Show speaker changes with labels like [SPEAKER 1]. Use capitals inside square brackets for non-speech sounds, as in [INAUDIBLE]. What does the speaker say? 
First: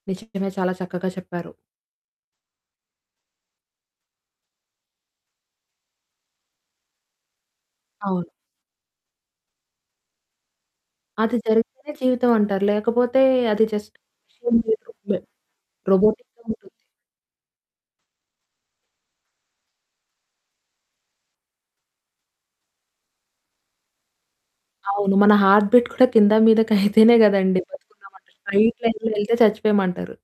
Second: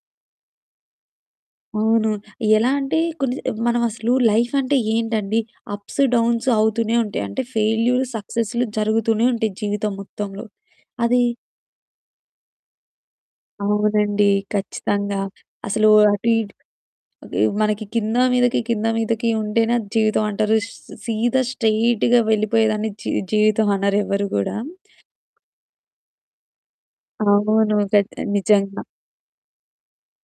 [SPEAKER 1] నిజమే, చాలా చక్కగా చెప్పారు.
[SPEAKER 2] అవును. ఎలా అంటే కొన్ని స మనమసలు లైఫంటే ఏంటండి, అప్స్, డౌన్సు అవుతూనే ఉంటాయి. అంటే ఫెయిల్యూర్
[SPEAKER 1] అవును.
[SPEAKER 2] సక్సెస్లు జరుగుతూనే ఉంటాయి జీవితం మొత్తంలో. అది
[SPEAKER 1] అది జరిగితేనే జీవితం అంటారు. లేకపోతే అది జస్ట్
[SPEAKER 2] అవునండి, ఖచ్చితంగా.
[SPEAKER 1] [UNINTELLIGIBLE]
[SPEAKER 2] అసలు అటు
[SPEAKER 1] రోబోటిక్‌గా
[SPEAKER 2] ఇటు
[SPEAKER 1] ఉంటుంది.
[SPEAKER 2] అవి మనకి కిందా మీదకి, కిందా మీదకి ఉంటేనే అది జీవితం అంటారు. స్ సీదా స్ట్రెయిట్‌గా వెళ్ళిపోయేదాన్ని జీ జీవితమనరు ఎవరు గూడా.
[SPEAKER 1] అవును, మన హార్ట్ బీట్ కూడా కింద, మీదకైతేనే [CHUCKLES] కదండీ
[SPEAKER 2] అవును. కట్ ఆ
[SPEAKER 1] బ్రతుకున్నామంటారు. స్ట్రెయిట్
[SPEAKER 2] నిజంగా.
[SPEAKER 1] లైన్‌లో వెళ్తే చచ్చిపోయామని అంటారు.